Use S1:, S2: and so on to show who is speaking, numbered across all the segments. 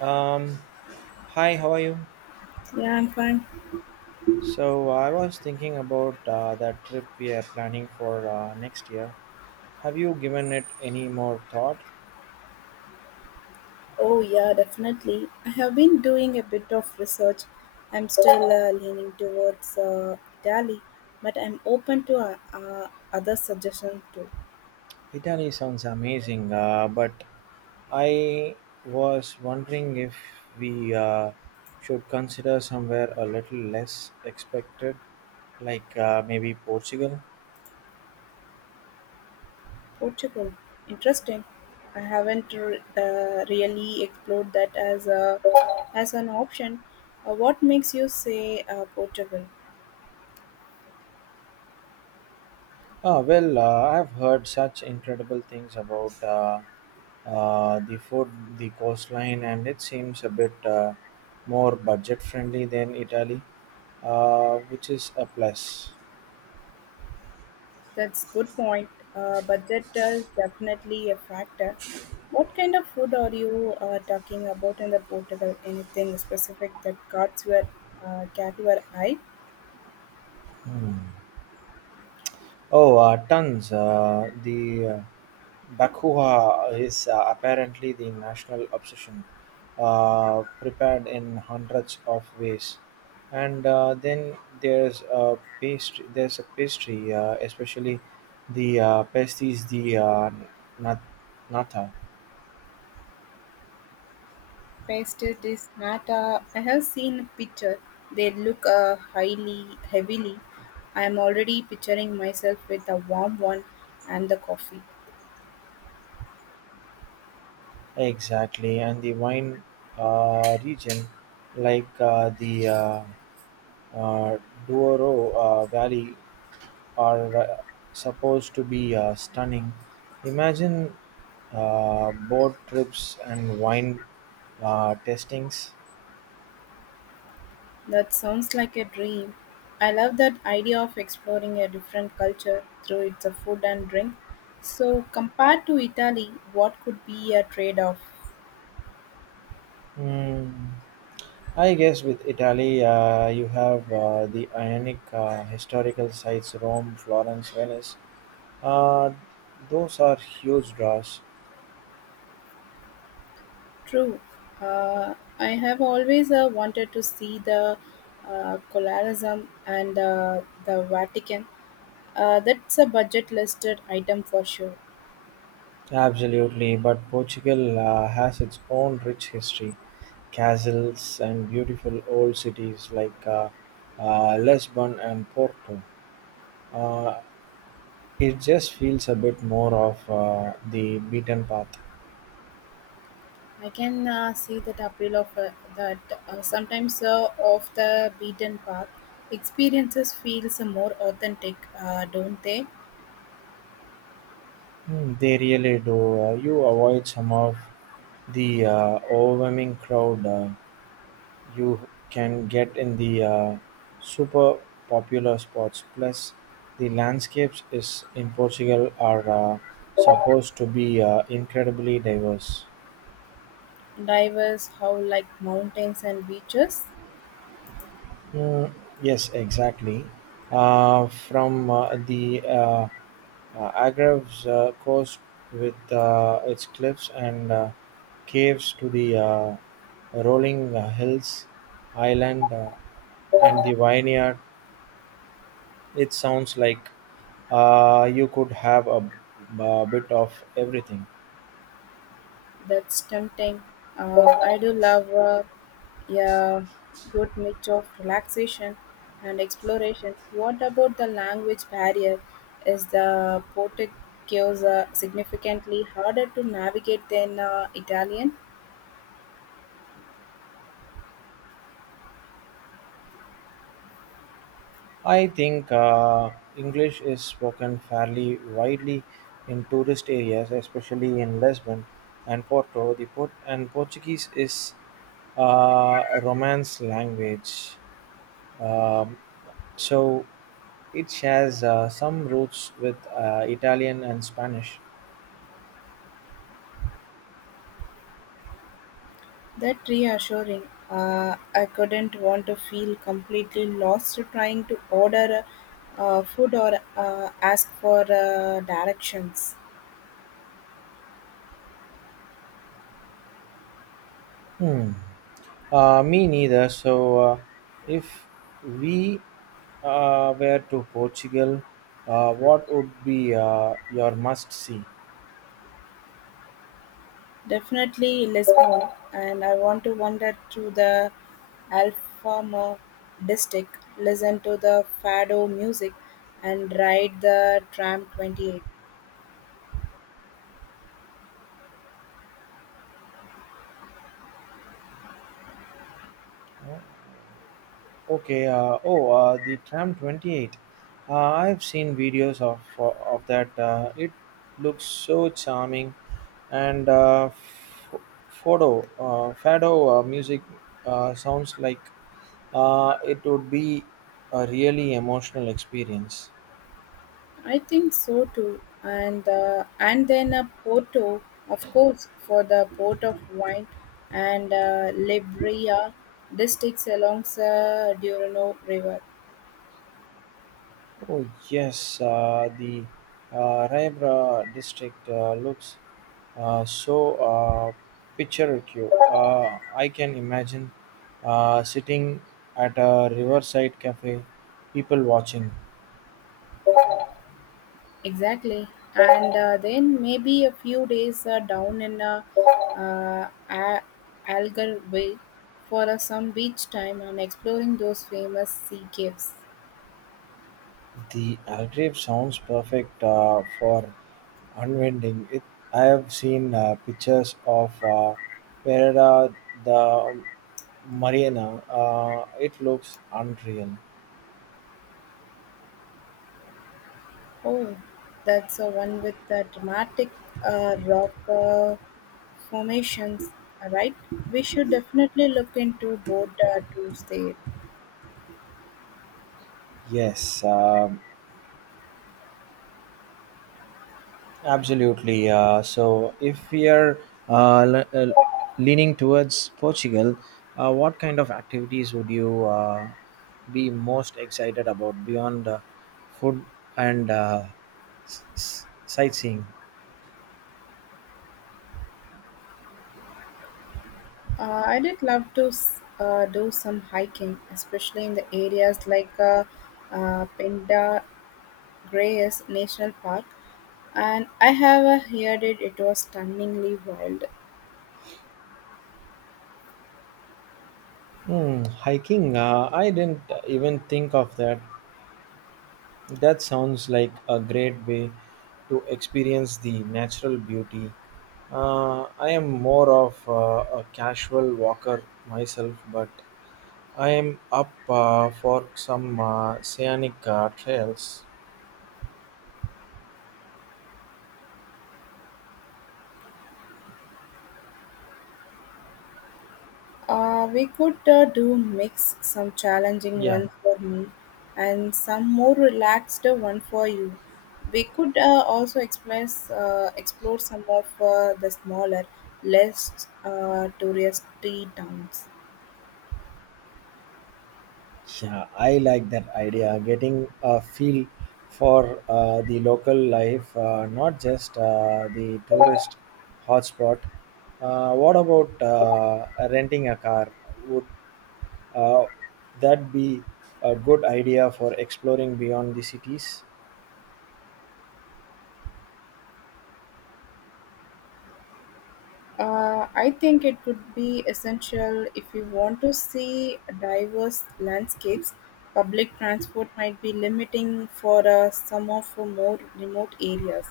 S1: Um, Hi, how are you?
S2: Yeah, I'm fine.
S1: So I was thinking about that trip we are planning for next year. Have you given it any more thought?
S2: Oh, yeah, definitely. I have been doing a bit of research. I'm still leaning towards Italy, but I'm open to other suggestions too.
S1: Italy sounds amazing, but I was wondering if we should consider somewhere a little less expected, like maybe Portugal.
S2: Portugal, interesting. I haven't really explored that as a as an option. What makes you say Portugal?
S1: I've heard such incredible things about the food, the coastline, and it seems a bit more budget friendly than Italy, which is a plus.
S2: That's good point. Budget is definitely a factor. What kind of food are you talking about in the Portugal? Anything specific that caught your eye?
S1: Hmm. Oh, tons. The Bakuha is apparently the national obsession, prepared in hundreds of ways. And then there's a pastry, especially the pasties, the nat- nata,
S2: Pastries, nata. I have seen a picture. They look highly heavily. I am already picturing myself with a warm one and the coffee.
S1: exactly, and the wine region, like the uh, Douro Valley are supposed to be stunning. Imagine boat trips and wine tastings.
S2: That sounds like a dream. I love that idea of exploring a different culture through its food and drink. So, compared to Italy, what could be a trade off?
S1: Hmm. I guess with Italy, you have the Ionic historical sites Rome, Florence, Venice. Uh, those are huge draws.
S2: True. I have always wanted to see the Colorism and the Vatican. That's a budget listed item for sure.
S1: Absolutely, but Portugal has its own rich history, castles and beautiful old cities like Lisbon and Porto. Uh, it just feels a bit more of the beaten path.
S2: I can see that appeal of that sometimes off the beaten path experiences feels more authentic, don't they?
S1: Mm, they really do. You avoid some of the overwhelming crowd you can get in the super popular spots. Plus, the landscapes is in Portugal are supposed to be incredibly diverse.
S2: Divers how like mountains and beaches.
S1: Mm, yes, exactly. From the Argrave's coast, with its cliffs and caves to the rolling hills, island, and the vineyard, it sounds like you could have a bit of everything.
S2: That's tempting. I do love yeah good mix of relaxation and exploration. What about the language barrier? Is the Portuguese significantly harder to navigate than Italian?
S1: I think English is spoken fairly widely in tourist areas, especially in Lisbon and Porto. The port and Portuguese is a Romance language. Um, So it shares some roots with Italian and Spanish.
S2: That reassuring. I couldn't want to feel completely lost trying to order food or ask for directions.
S1: Hmm. Me neither. So if we were to Portugal, what would be your must see?
S2: Definitely Lisbon, and I want to wander through the Alfama district, listen to the fado music, and ride the tram 28.
S1: Okay. Oh, the tram 28. Uh, I've seen videos of that. It looks so charming, and photo fado music sounds like it would be a really emotional experience.
S2: I think so too, and and then a Porto, of course, for the port of wine and Libria districts along the Durano River.
S1: Oh yes, the Raibra district looks so picturesque. I can imagine sitting at a riverside cafe, people watching.
S2: Exactly, and then maybe a few days down in uh, A- Algarve for some beach time and exploring those famous sea caves.
S1: The Algarve sounds perfect for unwinding. It. I have seen pictures of Pereira the Marina. It looks unreal.
S2: Oh, that's the one with the dramatic rock formations, right? We should definitely look into both tours there.
S1: Yes. Absolutely. So, if we are uh, le- uh, leaning towards Portugal, what kind of activities would you be most excited about beyond food and sightseeing?
S2: I did love to do some hiking, especially in the areas like Pinda Grayes National Park, and I have heard it was stunningly wild.
S1: Hmm, hiking. I didn't even think of that. That sounds like a great way to experience the natural beauty. I am more of a casual walker myself, but I am up for some scenic trails.
S2: We could do mix some challenging
S1: Yeah,
S2: ones for me and some more relaxed one for you. We could also explore some of the smaller, less touristy towns.
S1: yeah, I like that idea. Getting a feel for the local life, not just the tourist hotspot. What about renting a car? Would uh, that be a good idea for exploring beyond the cities?
S2: I think it would be essential if you want to see diverse landscapes. Public transport might be limiting for some of the more remote areas.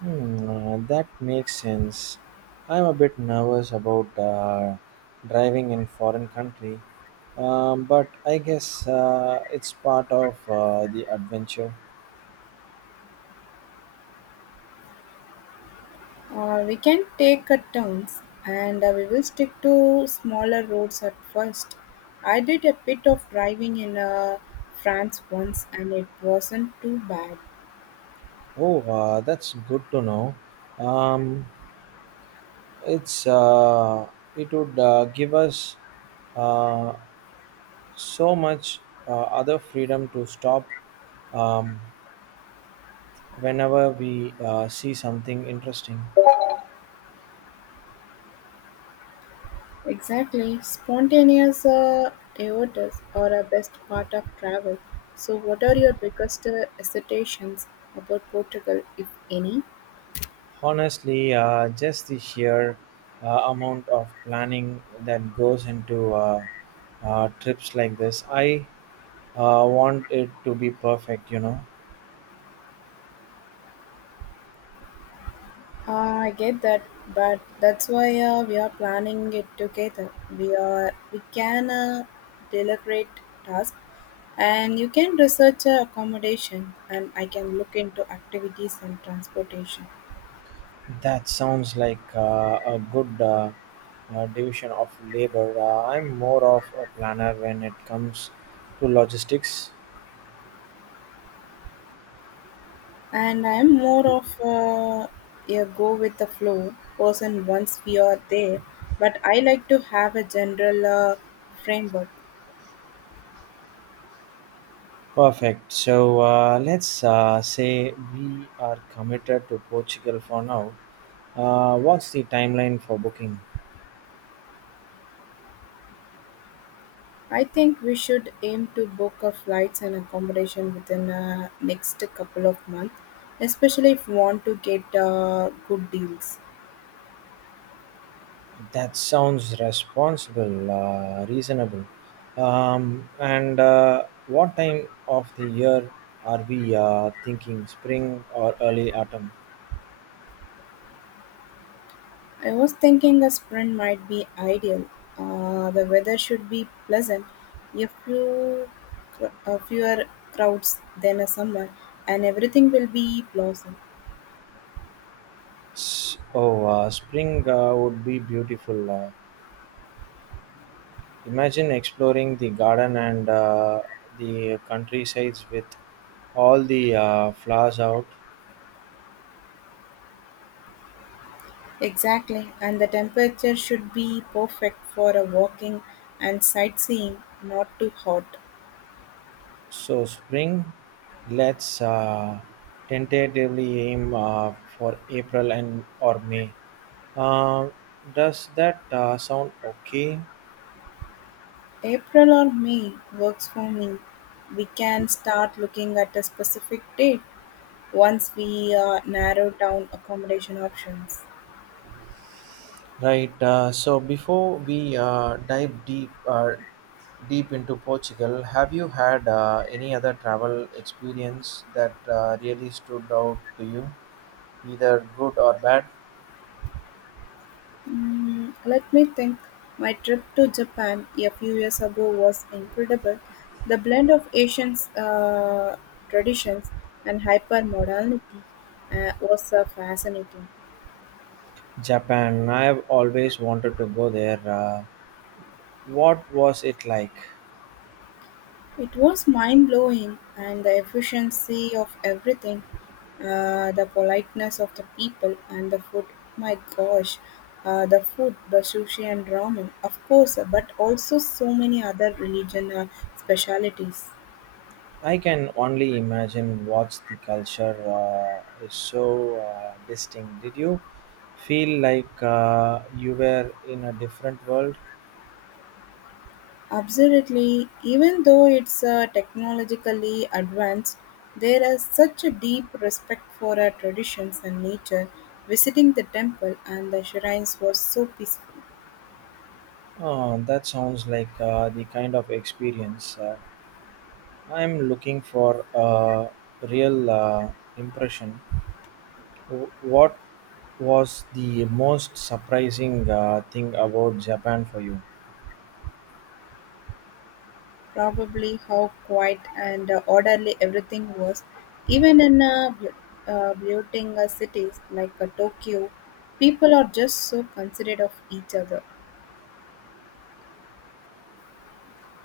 S1: Hmm, that makes sense. I'm a bit nervous about driving in foreign country, but I guess it's part of the adventure.
S2: We can take a turns and we will stick to smaller roads at first. I did a bit of driving in France once and it wasn't too bad.
S1: Oh, that's good to know. Um, it's it would give us uh, so much other freedom to stop um, whenever we see something interesting.
S2: Exactly, spontaneous aortas are a best part of travel. So, what are your biggest hesitations about Portugal, if any?
S1: Honestly, just the sheer amount of planning that goes into trips like this. I want it to be perfect, you know.
S2: I get that, but that's why we are planning it together. We can deliberate task, and you can research accommodation, and I can look into activities and transportation.
S1: That sounds like a good division of labor. I'm more of a planner when it comes to logistics.
S2: And I'm more of a go with the flow person once we are there, but I like to have a general framework.
S1: Perfect. So let's say we are committed to Portugal for now. What's the timeline for booking?
S2: I think we should aim to book our flights and accommodation within the next couple of months, especially if we want to get good deals.
S1: That sounds responsible, reasonable. And what time of the year are we thinking? Spring or early autumn?
S2: I was thinking a sprint might be ideal. The weather should be pleasant, a few, a fewer crowds than a summer, and everything will be blossom.
S1: Spring would be beautiful. Imagine exploring the garden and the countrysides with all the flowers out.
S2: Exactly, and the temperature should be perfect for a walking and sightseeing, not too hot.
S1: So spring, let's tentatively aim for April and or May. Uh, does that sound okay?
S2: April or May works for me. We can start looking at a specific date once we narrow down accommodation options.
S1: Right. So before we dive deep deep into Portugal, have you had any other travel experience that really stood out to you, either good or bad?
S2: Mm, let me think. My trip to Japan a few years ago was incredible. The blend of Asian traditions and hyper modernity was fascinating.
S1: Japan. I have always wanted to go there. What was it like?
S2: It was mind-blowing, and the efficiency of everything, the politeness of the people, and the food. My gosh, the food, the sushi and ramen, of course, but also so many other religion specialities.
S1: I can only imagine what's the culture is so distinct. Did you feel like you were in a different world?
S2: Absolutely, even though it's technologically advanced, there is such a deep respect for our traditions and nature. Visiting the temple and the shrines was so peaceful.
S1: Oh, that sounds like the kind of experience I'm looking for a real impression. What was the most surprising thing about Japan for you?
S2: Probably how quiet and orderly everything was, even in bloating cities like Tokyo, people are just so considerate of each other.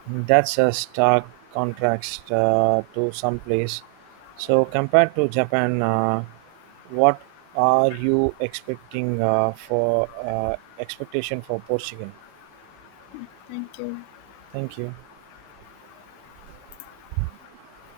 S1: That's a stark contrast to some place. So, compared to Japan, what are you expecting for expectation for Portugal?
S2: Thank you.
S1: Thank you.